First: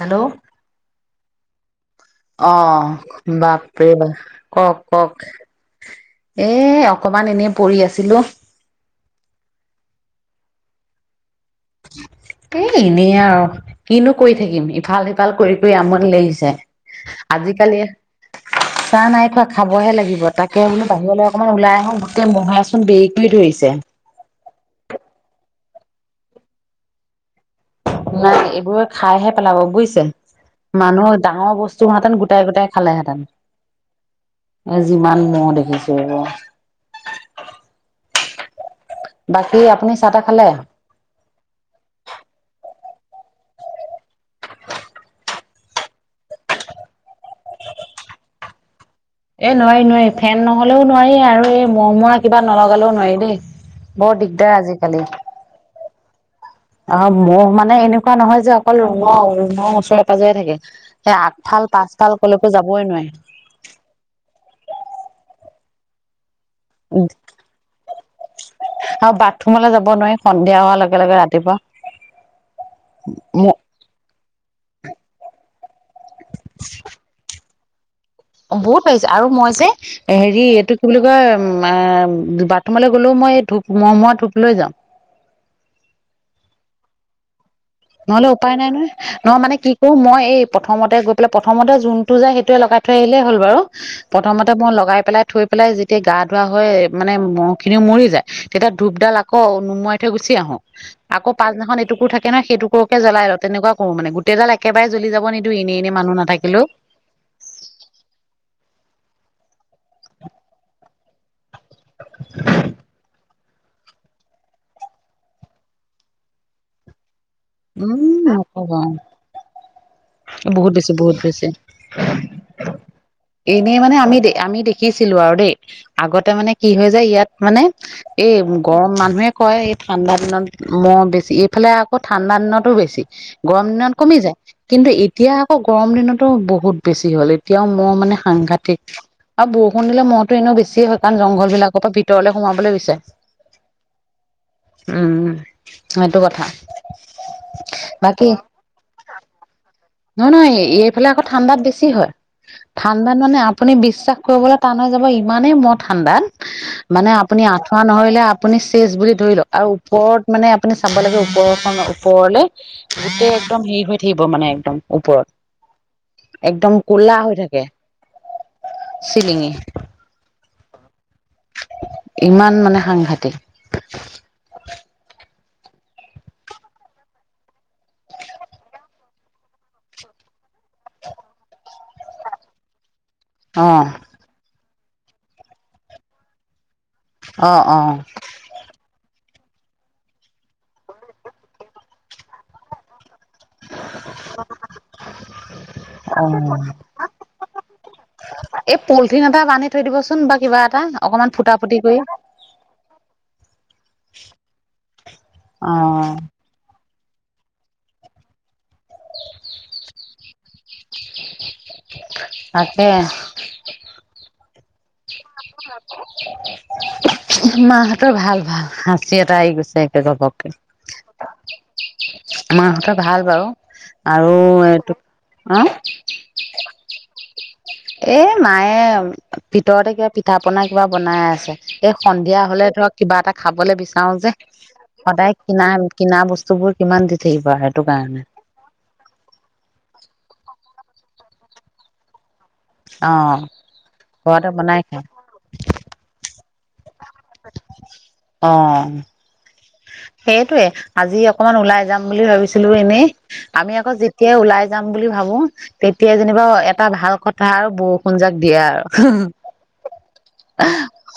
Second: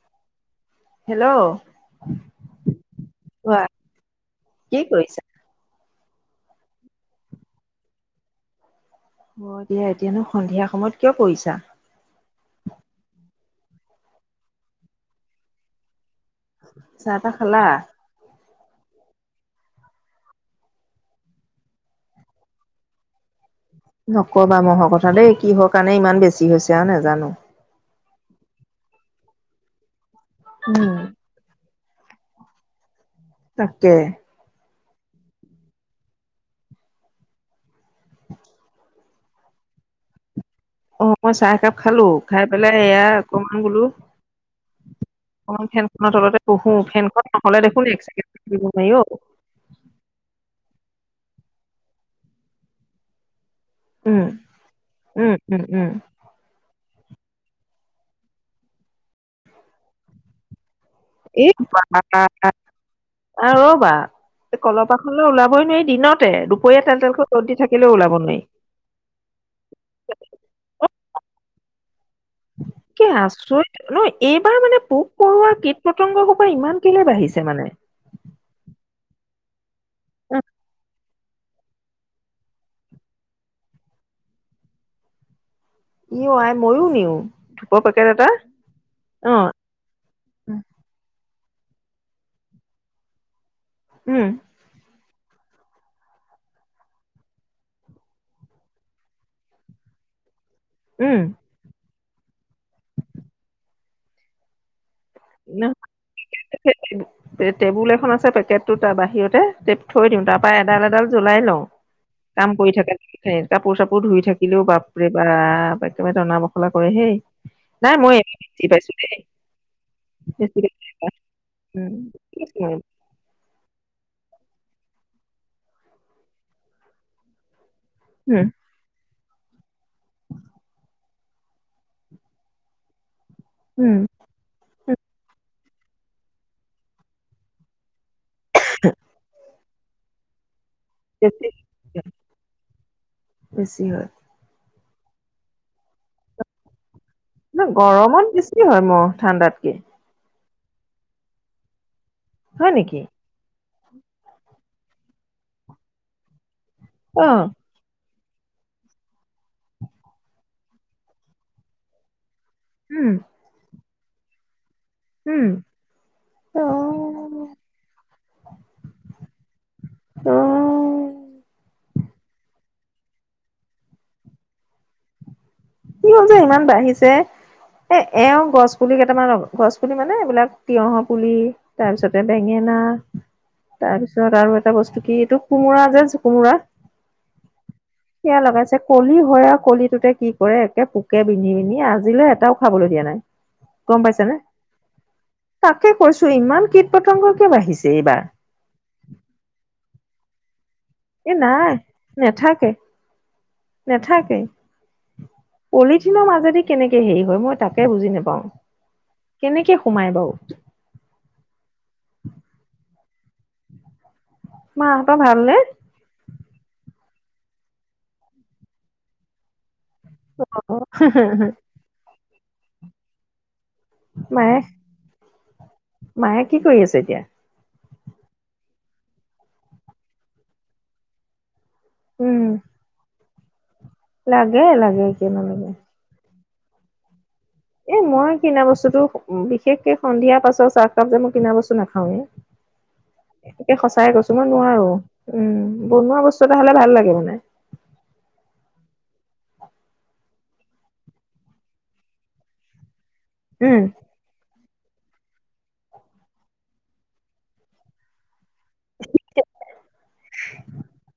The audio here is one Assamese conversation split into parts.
হেল্ল'। হেল্ল'। অ' কোৱা বাপৰে বা কি কওঁক কৰিছা? কওঁক। এই অকমান এনেই পৰি আছিলোঁ। অ দিয়া এতিয়ানো সন্ধিয়া সময়ত কিয় কৰিছা? এ এনেই আৰু কিনো কৰি থাকিম ইফাল সিফাল কৰি কৰি আমনি লাগিছে। চাহ [unintelligible] তাহ খালা? আজিকালি [inaudible] চাহ নাই খোৱা খাবহে লাগিব তাকে বোলো বাহিৰলৈ অকণমান ওলাই আহো গোটেই মহে চোন বেৰি কৰি ধৰিছে। ন'কবা মহৰ কথা দেই কিহৰ কাৰণে ইমান বেছি হৈছে আউ নাজানো। নাই এইবোৰে খাইহে পেলাব বুইছে উম, মানুহ ডাঙৰ বস্তু হোৱা হেঁতেন গোটাই গোটেই খালে হেঁতেন। তাকে। এ যিমান মহ দেখিছো ৰ'ব। বাকী আপুনি চাহ -তাহ খালে? অ' মই চাহ একাপ খালো। খাই পেলাই এয়া অকণমান বোলো অকমান ফেনখনৰ তলতে বহো। ফেনখন নহলে দেখোন এক চেকেণ্ড থাকিব নোৱাৰি অ'। এই নোৱাৰি নোৱাৰি ফেন ন'হলেও নোৱাৰি আৰু এই মহমৰা কিবা নলগালেও নোৱাৰি দেই। বৰ উম, দিগদাৰ আজিকালি। উম, উম, উম। অ' মহ মানে এনেকুৱা নহয় যে অকল ৰুমৰ ৰুমৰ ওচৰে পাজৰে থাকে। এই আগফাল পাচফাল ক'লেকো যাবই নোৱাৰি। আ ' ৰ'বা কলপাখনলৈ ওলাবই নোৱাৰি দিনতে। [unintelligible] দুপৰীয়া তেল তেল কৈ ৰ'দ দি থাকিলেও ওলাব নোৱাৰি। আৰু বাথৰুমলৈ যাব নোৱাৰি সন্ধিয়া হোৱাৰ লগে লগে ৰাতিপুৱা কি আচৰিত ন এইবাৰ মানে পোক পৰুৱা কীট -পতংগ সোপা ইমান কেলে বাঢ়িছে মানে। বহুত বাঢ়িছে আৰু মই যে অ হেৰি এইটো কি বুলি [unintelligible] বাথৰুমলৈ গ'লেও মই ধূপ মহমৰা ধূপ লৈ যাওঁ। ইয় আই ময়ো নিওঁ। নহলে উপায় নাই নহয়। নহয় মানে কি উম, মই এই প্ৰথমতে গৈ পেলাই প্ৰথমতে যোনটো যাই সেইটোৱে লগাই থৈ আহিলে হ'ল বাৰু উম প্ৰথমতে মই লগাই পেলাই থৈ পেলাই যেতিয়া গা ধোৱা হয় মানে মহ খিনিও মৰি যায়। তেতিয়া ধূপডাল আকৌ নুমাই থৈ গুচি আহোঁ। উম আকৌ পাছদিনাখন এটোকুৰ থাকে ন সেইটোকুৰকে জ্বলাই লওঁ তেনেকাৱা কৰো মানে গো গোটেই ডাল একেবাৰে জ্বলি যাব নিদিও এনেই এনেই মানুহ নাথাকিলেও। টেবুল এখন আছে পেকেটটো তাৰ বাহিৰতে। থৈ দিওঁ তাৰপা এডাল এডাল জ্বলাই লওঁ কাম কৰি থাকে নি সেই কাপোৰ চাপোৰ ধুই থাকিলেও বাপৰে বাপ একেমাৰে টনা বখলা কৰে হেই। নাই উম মই এ [unintelligible] নকবা পাইছো দেই। বহুত পাইছো বেছি এইবাৰ। বহুত বেছি। উম, কি কম। এনেই মানে আমি আমি দেখিছিলোঁ আৰু দেই আগতে মানে কি হৈ যায় ইয়াত মানে এই উম গৰম মানুহে কয় এই ঠাণ্ডা দিনত ম'হ বেছি এইফালে আকৌ ঠাণ্ডা দিনতো বেছি। গৰম দিনত উম কমি যায়, কিন্তু উম, এতিয়া আকৌ গৰম দিনতো বহুত বেছি হ'ল এতিয়াও ম'হ মানে সাংঘাতিক আৰু বৰষুণ দিলে ম'হতো এনেও বেছিয়ে হয়। কাৰণ বেছি জংঘল বিলাকৰ পৰা ভিতৰলে সোমাবলৈ বিছাৰে। বেছি হয় উম, সেইটো কথা। নহয় বাকী গৰমত বেছি হয় ম'হ ঠাণ্ডাতকে। নহয় নহয় এইফালে আকৌ ঠাণ্ডাত বেছি হয়, হয় নেকি ঠাণ্ডাত মানে আপুনি বিশ্বাস কৰিবলৈ টান হৈ যাব ইমানেই ম'হ ঠাণ্ডাত, মানে অ আপুনি আঠুৱা নহৰিলে আপুনি চেচ বুলি ধৰি লওক আৰু ওপৰত মানে আপুনি চাব লাগে ওপৰৰ খন ওপৰলৈ। উম গোটেই একদম হেৰি হৈ থাকিব মানে একদম। উম ওপৰত অ একদম ক'লা হৈ থাকে চিলিঙি। উম। ইমান মানে সাংঘাতিক। কিয় যে ইমান বাঢ়িছে। এ এওঁ গছ পুলি কেইটামান গছ পুলি মানে এইবিলাক তিয়হৰ পুলি। তাৰপিছতে বেঙেনা। অ তাৰপিছত আৰু এটা বস্তু কি এইটো কোমোৰা যে কোমোৰা। অ', অ'। সেয়া লগাইছে কলি হয় আৰু কলিটোতে কি কৰে একে পোকে বিন্ধি বিন্ধি আজিলৈ এটাও খাবলৈ দিয়া নাই গ'ম পাইছে নে! তাকে অ কৈছো ইমান কীট-পতংগ কিয় বাঢ়িছে এইবাৰ? এই পলিথিন এটা বান্ধি থৈ দিবচোন বা কিবা এটা। অকমান এই ফুটা নাই ফুটি কৰি নেথাকে, নাথাকে। অ পলিথিনৰ মাজেদি কেনেকে হেৰি হয় মই তাকে বুজি নোপাওঁ। কেনেকে সোমাই বাৰু? তাকে। মাহঁতৰ ভাল নে? মাহঁতৰ ভাল-ভাল। হাঁচি এটা আহি গৈছে একে ঘপকে। মাহঁতৰ ভাল বাৰু, আৰু মায়ে এইটো, উ? মায়ে কি কৰি আছে এতিয়া? এ মায়ে ভিতৰতে কিবা পিঠা-পনা কিবা বনাই আছে। এই সন্ধিয়া উম হ'লে ধৰক কিবা এটা খাবলে বিচাৰো যে, লাগে লাগে কিয় সদায় নালাগে কিনা কিনা বস্তু বোৰ কিমান দি থাকিব আৰু। এ মই কিনা বস্তুতটো বিশেষকে সন্ধিয়া পাছৰ চাহকাপ যে মই কিনা বস্তু অ নাখাওয়ে। সচাই কৈছো মই ঘৰতে বনাই নোৱাৰো। খায় উম, বনোৱা বস্তু এটা হ'লে ভাল লাগে মানে। অ'। সেইটোয়ে আজি অকনমান ওলাই যাম বুলি ভাবিছিলো এনেই। আমি উম আকৌ যে তিয়াই ওলাই যাম বুলি ভাবো। তেতিয়াই যেনিবা এটা ভাল কথা আৰু বৰষুণ জাক দিয়ে আৰু।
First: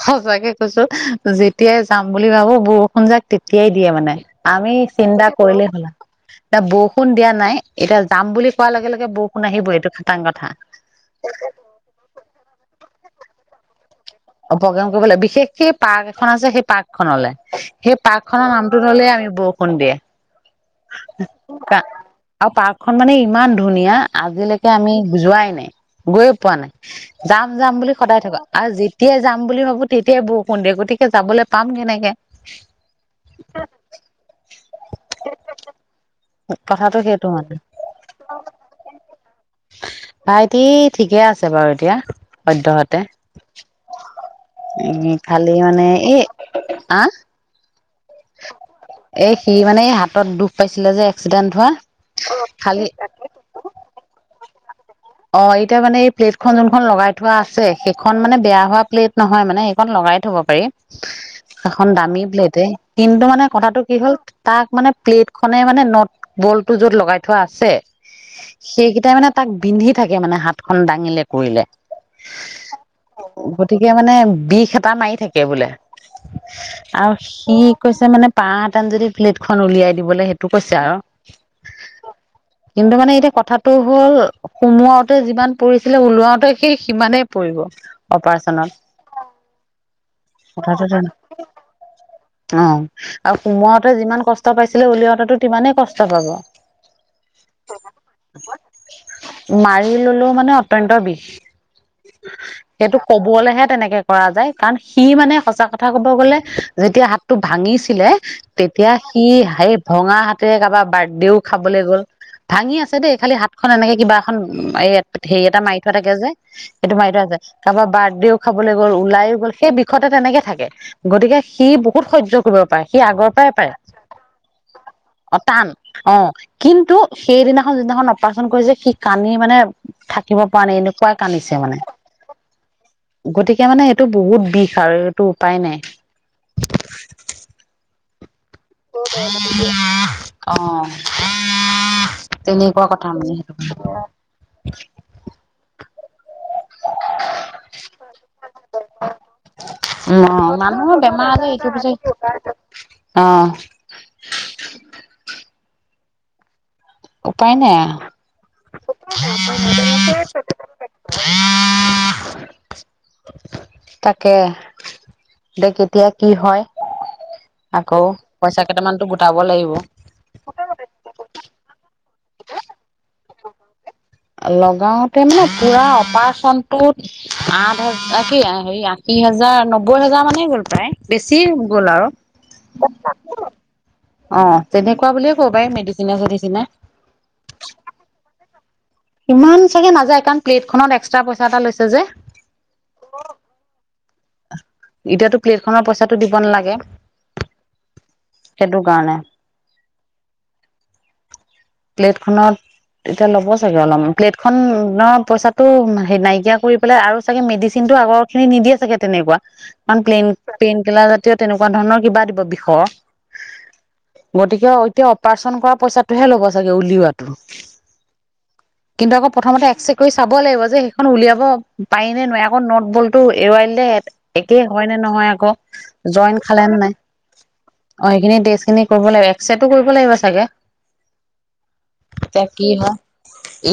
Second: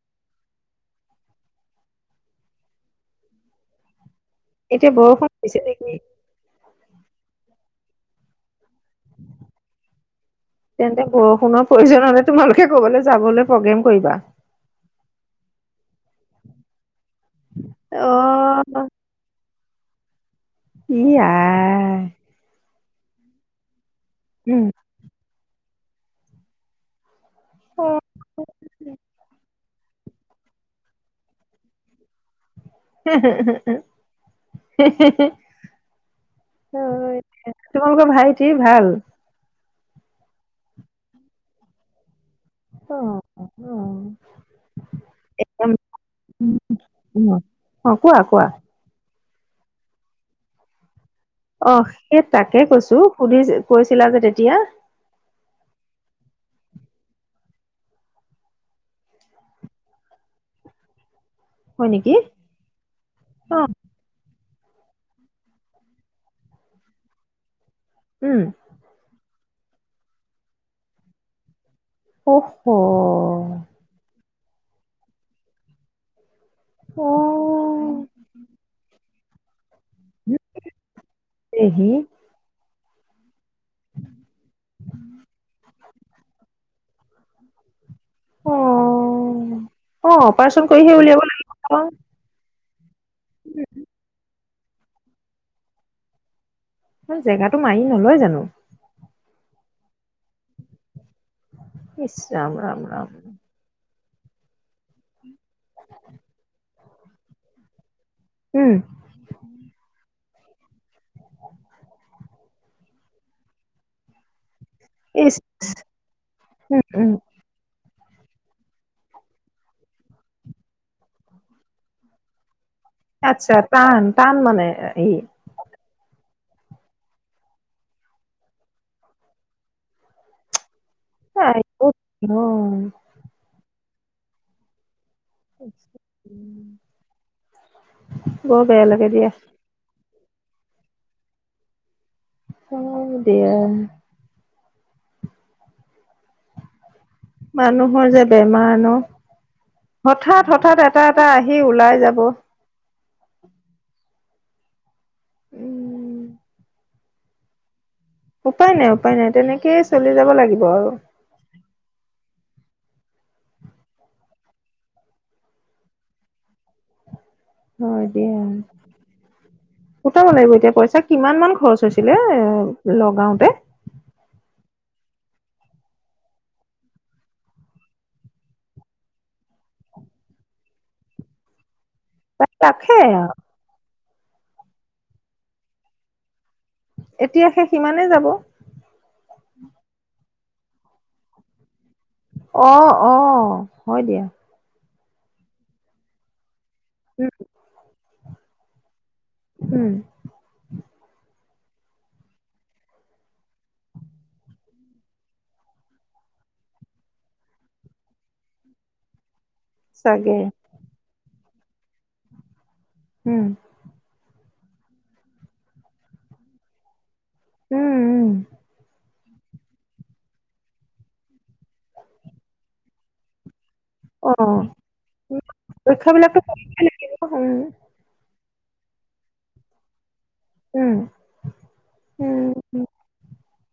সচাকে কৈছো। যেতিয়াই যাম বুলি ভাবো বৰষুণ জাক তেতিয়াই দিয়ে মানে, আমি এতিয়া চিন্তা বৰষুণ দিছে কৰিলেই নেকি হ'ল। এতিয়া বৰষুণ দিয়া নাই। এতিয়া যাম বুলি কোৱাৰ লগে লগে বৰষুণ আহিবই এইটো খাটাং কথা। তেন্তে বৰষুণৰ প্ৰয়োজন হ'লে তোমালোকে ক'বালৈ যাবলৈ প্ৰগ্ৰেম কৰিবা। অ', প্ৰগ্ৰেম কৰিব লাগিব। বিশেষকে পাৰ্ক এখন আছে, সেই পাৰ্ক খনলৈ, সেই অ পাৰ্ক খনৰ নামটো ল'লে আমি বৰষুণ দিয়ে। E I. আৰু পাৰ্কখন মানে ইমান ধুনীয়া উম আজিলৈকে আমি যোৱাই নাই, গৈয়ে পোৱা নাই। যাম যাম অ বুলি সদায় থাকা। [unintelligible] যি সেই যাম বুলি ভাবো তেতিয়াই বৰষুণ দিয়ে, গতিকে যাবলৈ পাম কেনেকে। [unintelligible] কথাটো সেইটো মানে [unintelligible] তোমালোকৰ ভাইটি ভাল? ভাইটি ঠিকে আছে বাৰু এতিয়া সদ্যহতে। অ', অ', অ', এই ভালেই মানে, এই আ অ', কোৱা-কোৱা। এই সি মানে এই হাতত দুখ পাইছিলে যে, এক্সিডেন্ট হোৱা অ', সেই তাকে খালি কৈছো সুধি কৈছিলা যে তেতিয়া। অ এতিয়া মানে এই প্লেটখন যোনখন লগাই থোৱা আছে, সেইখন মানে বেয়া হোৱা প্লেট নহয় মানে সেইখন লগাই থব পাৰি। সেইখন হয় নেকি? দামি প্লেট। কিন্তু মানে অ', কথাটো কি হ'ল তাক মানে প্লেট খনে মানে নট বলটো য'ত লগাই থোৱা আছে, উম, সেইকেইটাই মানে তাক বিন্ধি থাকে মানে হাতখন দাঙিলে কৰিলে। অ', হ। এতিয়া মানে বিষ এটা মাৰি থাকে বোলে। আৰু সি অ', কৈছে মানে পাহ এটাত যদি প্লেটখন উলিয়াই দিবলৈ, সেইটো কৈছে আৰু। [unintelligible] কিন্তু মানে এতিয়া কথাটো হ'ল সোমোৱাওতে যিমান পৰিছিলে, ওলাওতে সি সিমানেই পৰিব। অপাৰেচনত, অ', অ', অপাৰেচন কৰিহে উলিয়াব লাগিব [unintelligible] অ', আৰু সোমোৱাতে যিমান কষ্ট পাইছিলে উলিয়াওঁতে সিমানেই কষ্ট পাব। [unintelligible] জেগাটো মাৰি নলয় জানোঁ। মাৰি ললেওঁ মানে অত্যন্ত বিষ। ইচ ৰাম ৰাম এইটো ৰাম কবলেহে তেনেকে কৰা যায় কাৰণ সি মানে সঁচা কথা ক'ব গ'লে যেতিয়া হাতটো ভাঙিছিলে উম, তেতিয়া সি সেই ভঙা হাতেৰে কাৰোবাৰ বাৰ্ডেও খাবলৈ গ'ল ভাঙি আছে দেই খালি হাত এনেকে কিবা এখন এই ইচ হেৰি এটা মাৰি থোৱা থাকে যে উম, সেইটো মাৰি উম, থোৱা আছে। কাৰোবাৰ বাৰ্ডেও খাবলৈ গ'ল ওলায়ো গ'ল সেই বিষতে তেনেকে থাকে। গতিকে সি বহুত সহ্য কৰিব পাৰে সি আগৰ পৰাই আচ্ছা পাৰে টান টান মানে ই অ' টান। অ', কিন্তু সেইদিনাখন যিদিনাখন অপ অপাৰেচন কৰিছে সি কান্দি মানে থাকিব পৰা নাই এনেকুৱা কান্দিছে মানে। অ', গতিকে মানে সেইটো বহুত বিষ আৰু এইটো উপায় নাই। বৰ বেয়া লাগে দিয়া। [unintelligible] অ', [unintelligible] তেনেকুৱা কথা হয় মানে। দিয়া। মানুহৰ যে বেমাৰ ন অ হঠাৎ হঠাৎ মানুহৰ এটা বেমাৰ এটা আজাৰ আহি ইটো পিছে ওলাই যাব। অ', [unintelligible] উপায় নাই আ উপায় নাই উপায় নাই তেনেকেই চলি যাব লাগিব আৰু। তাকে দে কেতিয়া কি হয়। আকৌ হয় দিয়া। পইচা কেইটামানটো গোটাব লাগিব। গোটাব লাগিব এতিয়া। পইচা কিমান মান খৰচ হৈছিলে এ লগাওঁতে? লগাওতে মানে পুৰা অপাৰেচনটোত আঠ হাজ আ কি হেৰি আশী হাজাৰ নব্বৈ হাজাৰ মানে গ'ল প্ৰায়। বেছি গ'ল আৰু। তাই ৰাখে আৰু [unintelligible] অ' তেনেকুৱা বুলিয়ে ক'ব পাৰি মেডিচিনে চেডিচিনে। এতিয়া সে সিমানে যাব। ইমান চাগে নাযায়, কাৰণ প্লেটখনত এক্সট্ৰা পইচা এটা লৈছে যে। অ', অ' হয় দিয়া। এতিয়াতো প্লেটখনৰ পইচাটো দিব নালাগে। [unintelligible] সেইটো কাৰণে। উম। প্লেটখনত এতিয়া ল'ব চাগে অলপমান, প্লেট খনৰ পইচাটো হে নাইকিয়া কৰি পেলাই আৰু চাগে মেডিচিন টো আগৰ খিনি নিদিয়ে চাগে তেনেকুৱা। কাৰণ প্লেন চাগে পেইনকিলাৰ জাতীয় তেনেকুৱা ধৰণৰ কিবা দিব বিষৰ। উম। গতিকে অতিয়া অপাৰেচন কৰা পইচাটোহে ল'ব চাগে উলিওৱাত। উম, উম। কিন্তু আকৌ প্ৰথমতে এক্মৰে কৰি চাব লাগিব যে সেইখন উলিয়াব পাৰি নে নোৱাৰি আকৌ নোট বলটো এৰুৱাই দে একেই অ'। হয়নে নহয় আকৌ, জইন পৰীক্ষাবিলাকতো খালেনে কৰিবই নাই? লাগিব উম, অ' সেইখিনি টেষ্ট খিনি কৰিব লাগিব। এক্সৰেটো কৰিব লাগিব চাগে। উম। তিয়া উম, কি হয়?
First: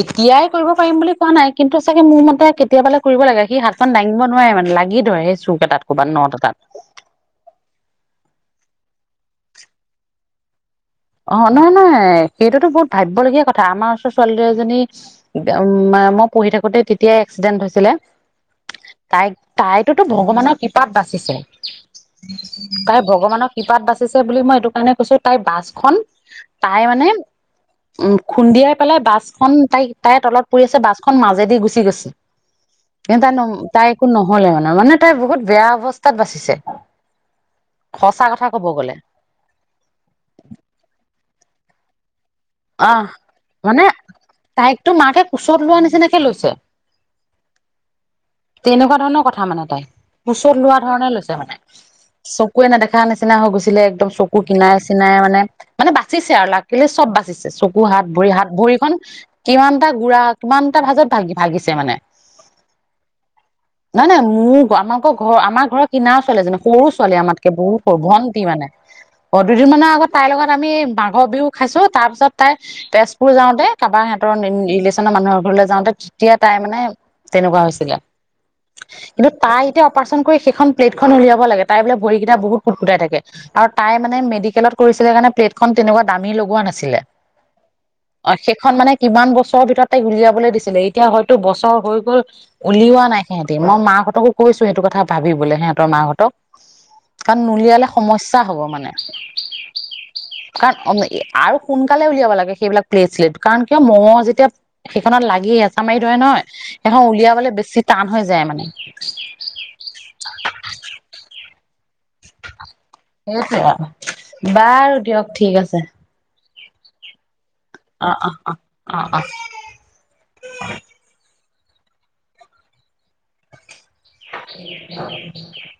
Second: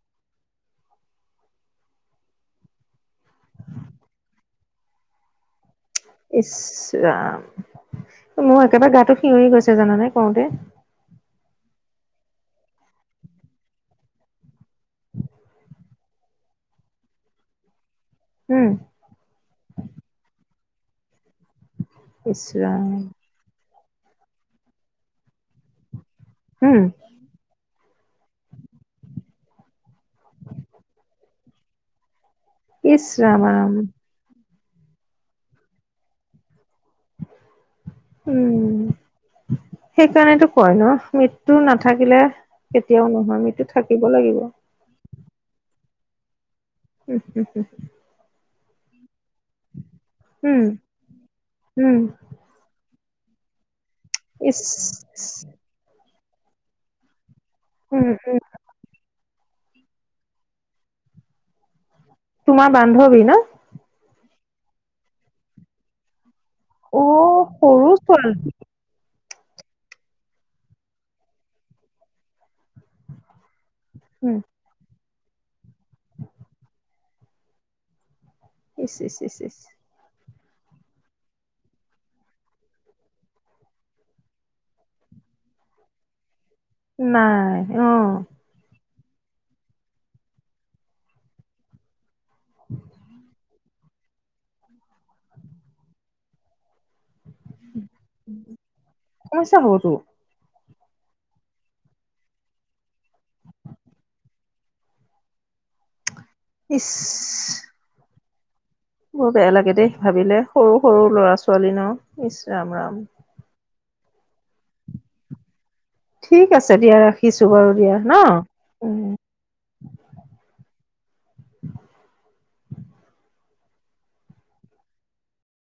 এতিয়াই কৰিব পাৰিম বুলি কোৱা নাই। কিন্তু চাগে মোৰ মতে কেতিয়াবালে কৰিব লাগে। সি হাতখন দাঙিব নোৱাৰে মানে লাগি ধৰে সেই চুক এটাত। ক'ৰবাত নট ইচ! এটাত ৰাম। মোৰ একেবাই গাটো শিঞই গৈছে জানানে কওঁতে। অ', নহয় নহয়। সেইটোতো বহুত ভাবিবলগীয়া কথা। আমাৰ ওচৰত ছোৱালী দু এজনী উম মা-মই পঢ়ি থাকোতে তেতিয়াই এক্সিডেণ্ট হৈছিলে। উম। তাইক তাইতোতো ভগৱানৰ কৃপাত বাচিছে। ইছ ৰাম, তাই ভগৱানক কৃপাত বাচিছে বুলি মই এইটো কাৰণে কৈছো তাই বাছখন উম। তাই মানে উম খুন্দিয়াই পেলাই বাছখন তাইক তাইৰ তলত পৰি আছে। বাছখন মাজেদি গুচি গৈছে। ইছ ৰাম ৰাম, তাই একো নহ'লে মানে। মানে তাই বহুত বেয়া অৱস্থাত বাচিছে। সঁচা কথা কব উম। গ'লে সেইকাৰণেতো কয় ন মৃত্যু নাথাকিলে কেতিয়াও নহয়, আমিতো থাকিব লাগিব। তোৰ মাকে কোচত লোৱা নিচিনাকে লৈছে। উঃ ওহোঁ তেনেকুৱা ধৰণৰ কথা মানে তাই। কোচত উম, লোৱা ধৰণে লৈছে মানে। উম, চুকুৱে নেদেখা নিচিনা হৈ গৈছিলে। একদম চকু ইছ কিনাই চিনাই মানে মানে বাচিছে আৰু লাকিলি চব বাচি। চিছে, চকু, উম, হাত-ভৰি, উম, হাত ভৰিখন কিমানটা গুড়া কিমানটা ভাঁজত ভাগিছে মানে। তোমাৰ বান্ধৱী ন? নহয়, নহয়। মোৰ গ আমাৰ কৰ ঘৰ আমাৰ ঘৰৰ কিনাৰ ছোৱালীজনী। সৰু ছোৱালী অ' আমাতকে বহুত সৰু ভণ্টি ছোৱালী, মানে। অ', দুদিন মানৰ আগত তাইৰ লগত আমি মাঘৰ বিহু খাইছো। তাৰ পিছত তাই তেজপুৰ যাওঁতে কাকায়েহঁতৰ উম, নি ৰিলেশ্যনৰ মানুহৰ ঘৰলৈ যাওঁতে তেতিয়া তাইৰ মানে তেনেকুৱা হৈছিলে। ইছ ইছ কিন্তু ইছ ইছ। তাই এতিয়া অপাৰচন কৰি সেইখন প্লেটখন উলিয়াব লাগে তাই বোলে ভৰিকেইটা বহুত কুটকুটাই থাকে। আৰু তাই মানে মেডিকেলত কৰিছিলে কাৰণে প্লেটখন তেনেকুৱা দামী লগোৱা না উম, নাই অ। সেইখন মানে কিমান বছৰৰ ভিতৰত তাইক উলিয়াবলৈ দিছিলে এতিয়া হয়তো বছৰ হৈ গ'ল উলিওৱা নাই সেহঁতি মই মাকহঁতকো কৈছো সেইটো কথা ভাবি বোলে সিহঁতৰ মাহঁতক কাৰণ নুলিয়ালে সমস্যা হব মানে। সমস্যা হ'ব টো। [unintelligible] সোনকালে উলিয়াব লাগে সেইবিলাক প্লেট- স্লেট কাৰণ কিয় মঙহ যেতিয়া সেইখনত লাগি হেঁচা মাৰি ধৰে নহয় এখন উলিয়াবলৈ ইছ বেছি টান হৈ যায় মানে। বৰ বেয়া লাগে দেই ভাবিলে সৰু, সৰু ল'ৰা- ছোৱালী ন, ইচ ৰাম, ৰাম। সেইটোৱে আৰু বাৰু দিয়ক ঠিক আছে। ঠিক আছে দিয়া ৰাখিছো বাৰু। দিয়া ন উম অ'অ'অ'অ'অ' [inaudible]